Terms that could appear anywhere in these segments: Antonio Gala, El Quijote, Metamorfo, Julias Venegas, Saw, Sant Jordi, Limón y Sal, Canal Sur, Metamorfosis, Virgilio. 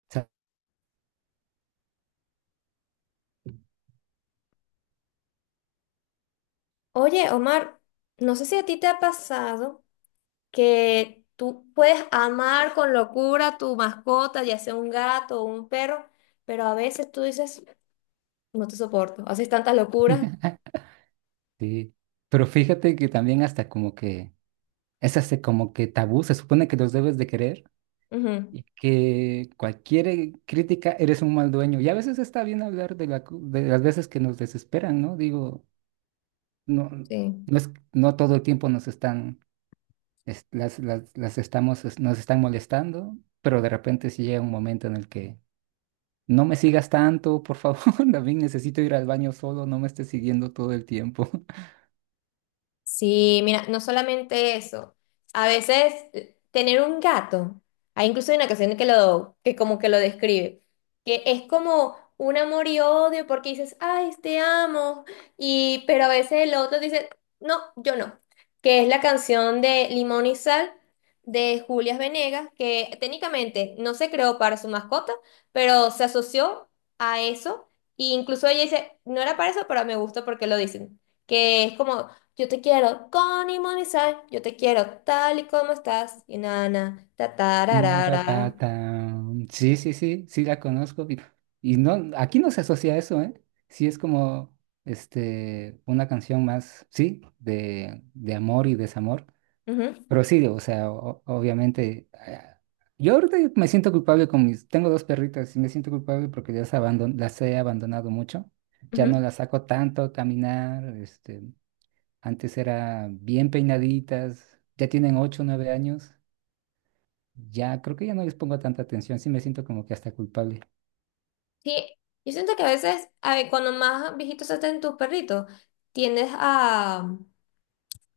Oye, Omar, no sé si a ti te ha pasado que tú puedes amar con locura a tu mascota, ya sea un gato o un perro, pero a veces tú dices, no te soporto, haces tantas locuras. Sí, pero fíjate que también hasta como que es hasta como que tabú, se supone que los debes de querer Ujú. y que cualquier crítica eres un mal dueño. Y a veces está bien hablar de, de las veces que nos desesperan, ¿no? Digo, no, Sí. No todo el tiempo nos están, las estamos, nos están molestando, pero de repente sí llega un momento en el que no me sigas tanto, por favor, también necesito ir al baño solo, no me estés siguiendo todo el tiempo. Sí, mira, no solamente eso. A veces tener un gato, hay incluso una canción que que como que lo describe, que es como un amor y odio porque dices, ay, te amo, y pero a veces el otro dice, no, yo no, que es la canción de Limón y Sal de Julias Venegas, que técnicamente no se creó para su mascota, pero se asoció a eso, e incluso ella dice, no era para eso, pero me gusta porque lo dicen, que es como yo te quiero con y sal, yo te quiero tal y como estás, y nana, ra, No ra, ra. Ñoratata. Sí, sí, sí, sí la conozco. Y no, aquí no se asocia a eso, ¿eh? Sí es como este, una canción más, sí, de amor y desamor. Ujú, Pero sí, o sea, obviamente, yo ahorita me siento culpable con mis. Tengo dos perritas y me siento culpable porque las, las he abandonado mucho. Ya no ujú. las saco tanto a caminar. Este, antes era bien peinaditas. Ya tienen 8, 9 años. Ya, creo que ya no les pongo tanta atención, sí me siento como que hasta culpable. Sí, yo siento que a veces, a ver, cuando más viejitos se hacen tus perritos, tiendes a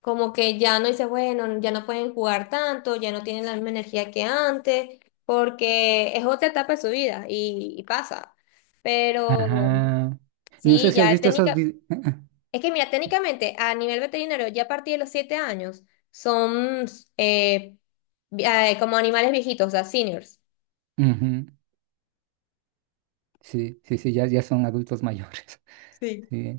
como que ya no dices, bueno, ya no pueden jugar tanto, ya no tienen la misma energía que antes, porque es otra etapa de su vida y pasa. Pero Ajá. No sé sí, si has ya visto esos técnica. videos. Es que mira, técnicamente a nivel veterinario, ya a partir de los 7 años, son eh, como animales viejitos, o sea, seniors. Sí, sí, sí, ya, ya son adultos mayores. Sí. Sí,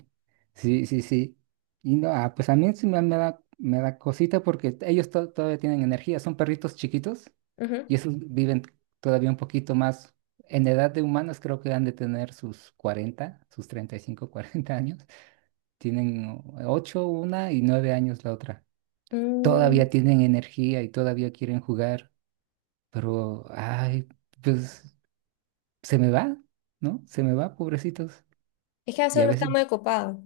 sí, sí, sí. Y no, ah, pues a mí sí me da cosita porque ellos todavía tienen energía, son perritos chiquitos Ujú. y esos viven todavía un poquito más. En edad de humanos creo que han de tener sus 40, sus 35, 40 años. Tienen 8, una y 9 años la otra. Todavía Mm, tienen energía y todavía quieren jugar, pero, ay, pues se me va, ¿no? Se me va, pobrecitos. es que a veces Y a uno está veces, muy ocupado.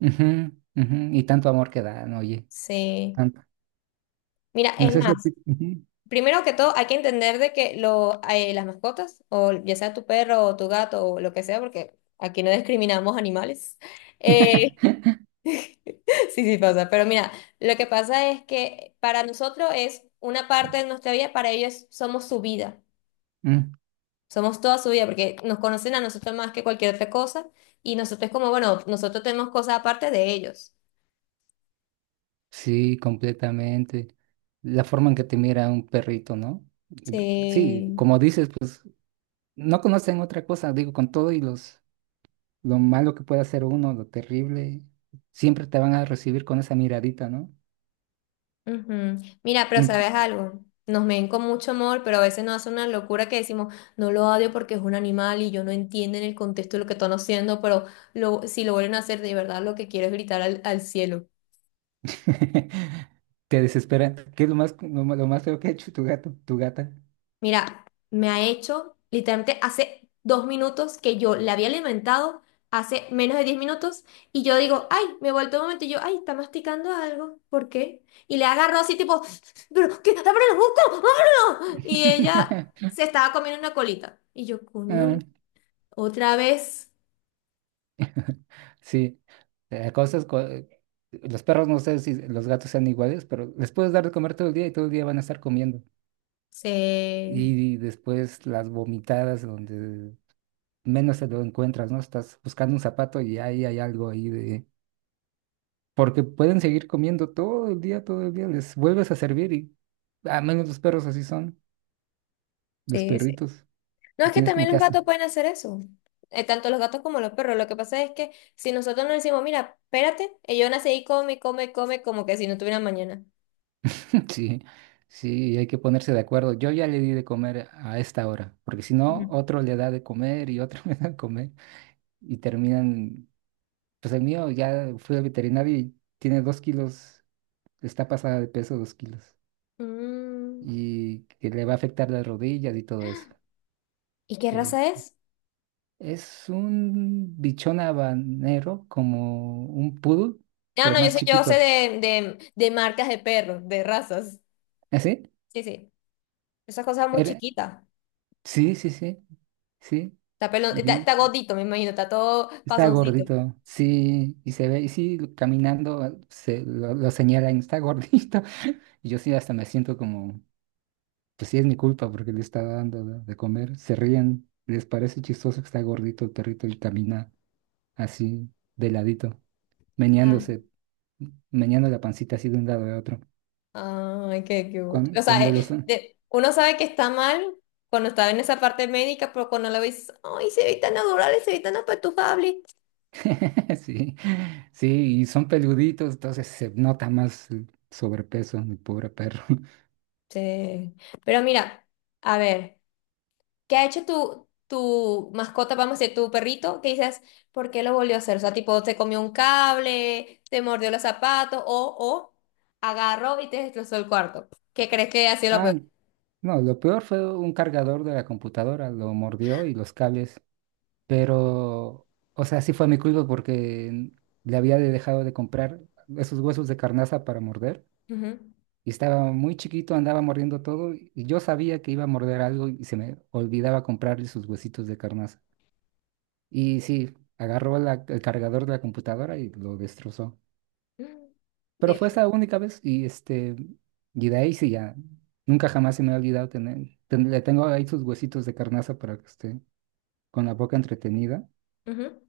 ujú, ujú, y tanto amor que dan, oye, Sí. tanto. Mira, No es sé si a más, ti, ujú. primero que todo hay que entender de que las mascotas, o ya sea tu perro o tu gato o lo que sea, porque aquí no discriminamos animales. Eh, sí, sí pasa. Pero mira, lo que pasa es que para nosotros es una parte de nuestra vida, para ellos somos su vida. Mm. Somos toda su vida, porque nos conocen a nosotros más que cualquier otra cosa, y nosotros como, bueno, nosotros tenemos cosas aparte de ellos. Sí, completamente. La forma en que te mira un perrito, ¿no? Sí, Sí. como dices, pues no conocen otra cosa, digo, con todo y los, lo malo que pueda hacer uno, lo terrible, siempre te van a recibir con esa miradita, ¿no? Ujú. Mira, pero ¿sabes algo? Nos ven con mucho amor, pero a veces nos hace una locura que decimos, no lo odio porque es un animal y yo no entiendo en el contexto de lo que están haciendo, pero si lo vuelven a hacer, de verdad lo que quiero es gritar al cielo. Te desespera. ¿Qué es lo más, lo más feo que ha hecho tu gato, tu gata? Mira, me ha hecho literalmente hace 2 minutos que yo la había alimentado, hace menos de 10 minutos, y yo digo, ay, me he vuelto un momento, y yo, ay, está masticando algo, ¿por qué? Y le agarró así tipo, pero, ¿qué? ¡Ábrelo, busco! ¡Ábrelo! Y ella se estaba comiendo una colita. Y yo, coño, Ah. otra vez Sí, cosas, los perros no sé si los gatos sean iguales, pero les puedes dar de comer todo el día y todo el día van a estar comiendo. se... Y después las vomitadas donde menos te lo encuentras, ¿no? Estás buscando un zapato y ahí hay algo ahí de... Porque pueden seguir comiendo todo el día, les vuelves a servir y a menos los perros así son, los perritos. No, Y es que tienes como también que los hasta. gatos pueden hacer eso. Tanto los gatos como los perros. Lo que pasa es que si nosotros nos decimos, mira, espérate, ellos van a seguir come, come, come, como que si no tuvieran mañana. Sí, sí, hay que ponerse de acuerdo. Yo ya le di de comer a esta hora, porque si Ujú. no, otro le da de comer y otro le da de comer. Y terminan, pues el mío ya fui al veterinario y tiene 2 kilos, está pasada de peso 2 kilos. Mm. Y que le va a afectar las rodillas y todo eso. ¿Y qué Que raza es? es un bichón habanero, como un poodle, Ah, pero no, más yo sé chiquito. De marcas de perros, de razas. ¿Así? Sí, sí. Esas cosas muy Era, chiquitas. sí, sí, sí. Sí. Está pelón, está gordito, me imagino, está todo Está pasoncito. gordito, sí, y se ve, y sí, caminando se lo señalan, está gordito. Y yo sí hasta me siento como, pues sí es mi culpa porque le estaba dando de comer. Se ríen, les parece chistoso que está gordito el perrito y camina así, de ladito, meneándose, meneando la pancita así de un lado a otro. Ay, qué cute. O Cuando, sea, cuando los... uno sabe que está mal cuando está en esa parte médica, pero cuando lo ves, ay, se ve tan adorable, se ve tan apetujable. Sí, sí, y son peluditos, entonces se nota más el sobrepeso, mi pobre perro. Sí. Pero mira, a ver, ¿qué ha hecho tu mascota, vamos a decir, tu perrito? ¿Qué dices? ¿Por qué lo volvió a hacer? O sea, tipo, te comió un cable, te mordió los zapatos, o agarró y te destrozó el cuarto. ¿Qué crees que ha sido lo Ah. peor? No, lo peor fue un cargador de la computadora, lo mordió y los cables, pero, o sea, sí fue mi culpa porque dejado de comprar esos huesos de carnaza para morder Ujú. y estaba muy chiquito, andaba mordiendo todo y yo sabía que iba a morder algo y se me olvidaba comprarle sus huesitos de carnaza. Y sí, el cargador de la computadora y lo destrozó. Pero fue esa única vez y este, y de ahí sí ya, nunca jamás se me ha olvidado tener, le tengo ahí sus huesitos de carnaza para que esté con la boca entretenida. Bien.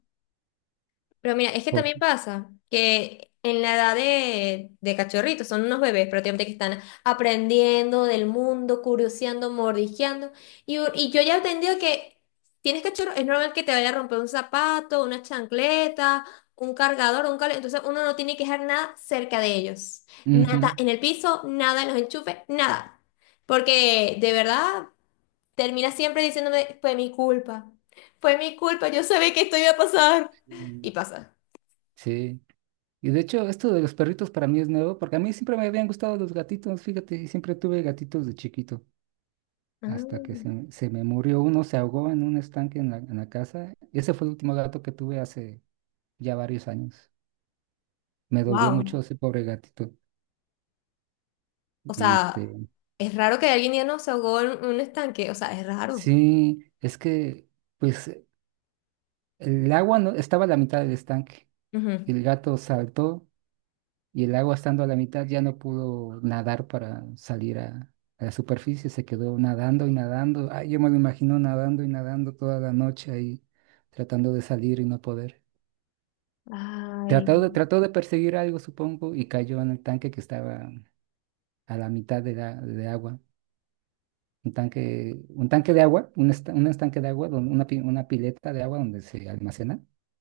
Pero mira, es que Por... también pasa que en la edad de cachorritos, son unos bebés prácticamente que están aprendiendo del mundo, curioseando, mordisqueando. Y yo ya he entendido que tienes cachorro, es normal que te vaya a romper un zapato, una chancleta, un cargador, un cable. Entonces uno no tiene que dejar nada cerca de ellos. Nada Ujú. en el piso, nada en los enchufes, nada. Porque de verdad termina siempre diciéndome, fue mi culpa, yo sabía que esto iba a pasar. Y Mm. pasa. Sí. Y de hecho, esto de los perritos para mí es nuevo, porque a mí siempre me habían gustado los gatitos, fíjate, y siempre tuve gatitos de chiquito, hasta que se me murió uno, se ahogó en un estanque en la casa. Ese fue el último gato que tuve hace ya varios años. Me dolió mucho Wow. ese pobre gatito. O Y sea, este, es raro que alguien ya no se ahogó en un estanque. O sea, es raro. sí, es que pues el agua no estaba a la mitad del estanque. Ujú. El gato saltó y el agua estando a la mitad ya no pudo nadar para salir a la superficie. Se quedó nadando y nadando. Ay, yo me lo imagino nadando y nadando toda la noche ahí, tratando de salir y no poder. Ay. Trató de perseguir algo, supongo, y cayó en el tanque que estaba a la mitad de agua. Un tanque de agua, un, un estanque de agua, una, una pileta de agua donde se almacena,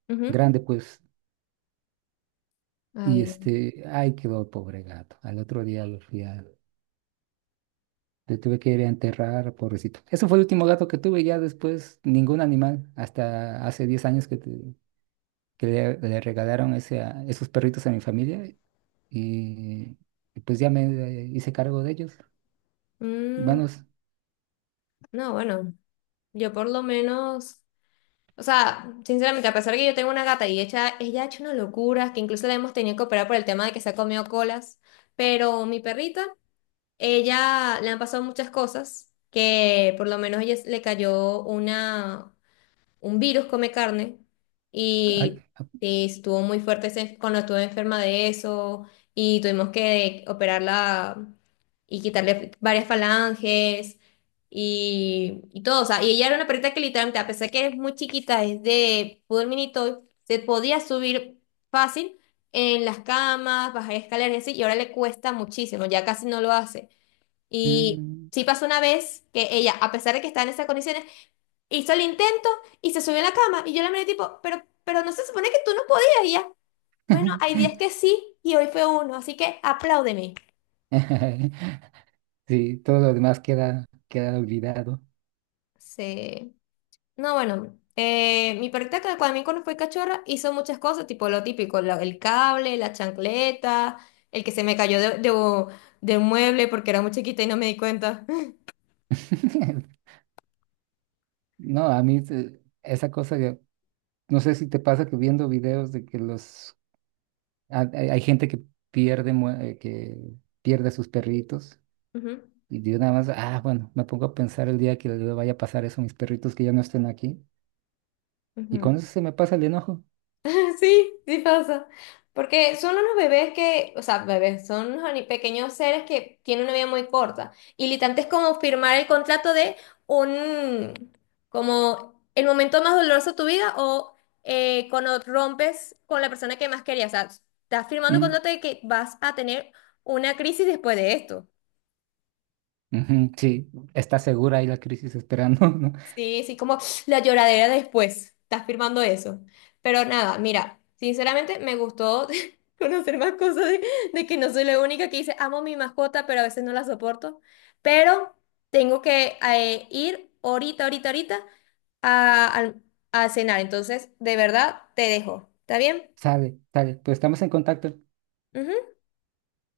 Ujú. grande, pues, y Ay, Dios. este, ay, quedó el pobre gato. Al otro día le tuve que ir a enterrar, pobrecito. Ese fue el último gato que tuve, ya después ningún animal, hasta hace 10 años que, le regalaron ese, esos perritos a mi familia y, y pues ya me hice cargo de ellos. Mm, Bueno, es, no, bueno, yo por lo menos, o sea, sinceramente, a pesar de que yo tengo una gata y ella ha hecho una locura, que incluso la hemos tenido que operar por el tema de que se ha comido colas, pero mi perrita, ella le han pasado muchas cosas, que por lo menos ella le cayó un virus come carne ay, y, ah, y estuvo muy fuerte ese- cuando estuve enferma de eso y tuvimos que operarla y quitarle varias falanges y todo. O sea, y ella era una perrita que literalmente, a pesar que es muy chiquita, es de poodle mini toy, se podía subir fácil en las camas, bajar escaleras y así, y ahora le cuesta muchísimo, ya casi no lo hace. Y mm. sí pasó una vez que ella, a pesar de que estaba en esas condiciones, hizo el intento y se subió a la cama y yo la miré tipo, pero no se supone que tú no podías y ya. Bueno, hay días que sí y hoy fue uno, así que apláudeme. Sí, todo lo demás queda, queda olvidado. Sí. No, bueno, mi perrita que cuando, a mí cuando fue cachorra hizo muchas cosas, tipo lo típico, el cable, la chancleta, el que se me cayó de un mueble porque era muy chiquita y no me di cuenta. No, a mí esa cosa, no sé si te pasa que viendo videos de que los hay, hay gente que que pierde a sus perritos Ujú, y yo nada más, ah, bueno, me pongo a pensar el día que le vaya a pasar eso a mis perritos que ya no estén aquí y ujú. con eso se me pasa el enojo. Sí, sí pasa. Porque son unos bebés que, o sea, bebés, son unos pequeños seres que tienen una vida muy corta. Y literalmente es como firmar el contrato de un, como el momento más doloroso de tu vida o cuando rompes con la persona que más querías. O sea, estás firmando un Mm, contrato de que vas a tener una crisis después de esto. ujú, sí, está segura ahí la crisis esperando, ¿no? Sí, sí, como la lloradera después. Estás firmando eso. Pero nada, mira, sinceramente me gustó conocer más cosas de que no soy la única que dice, amo mi mascota, pero a veces no la soporto. Pero tengo que ir ahorita a, al- a cenar. Entonces, de verdad, te dejo. ¿Está bien? Sale, sale, pues estamos en contacto. Ujú.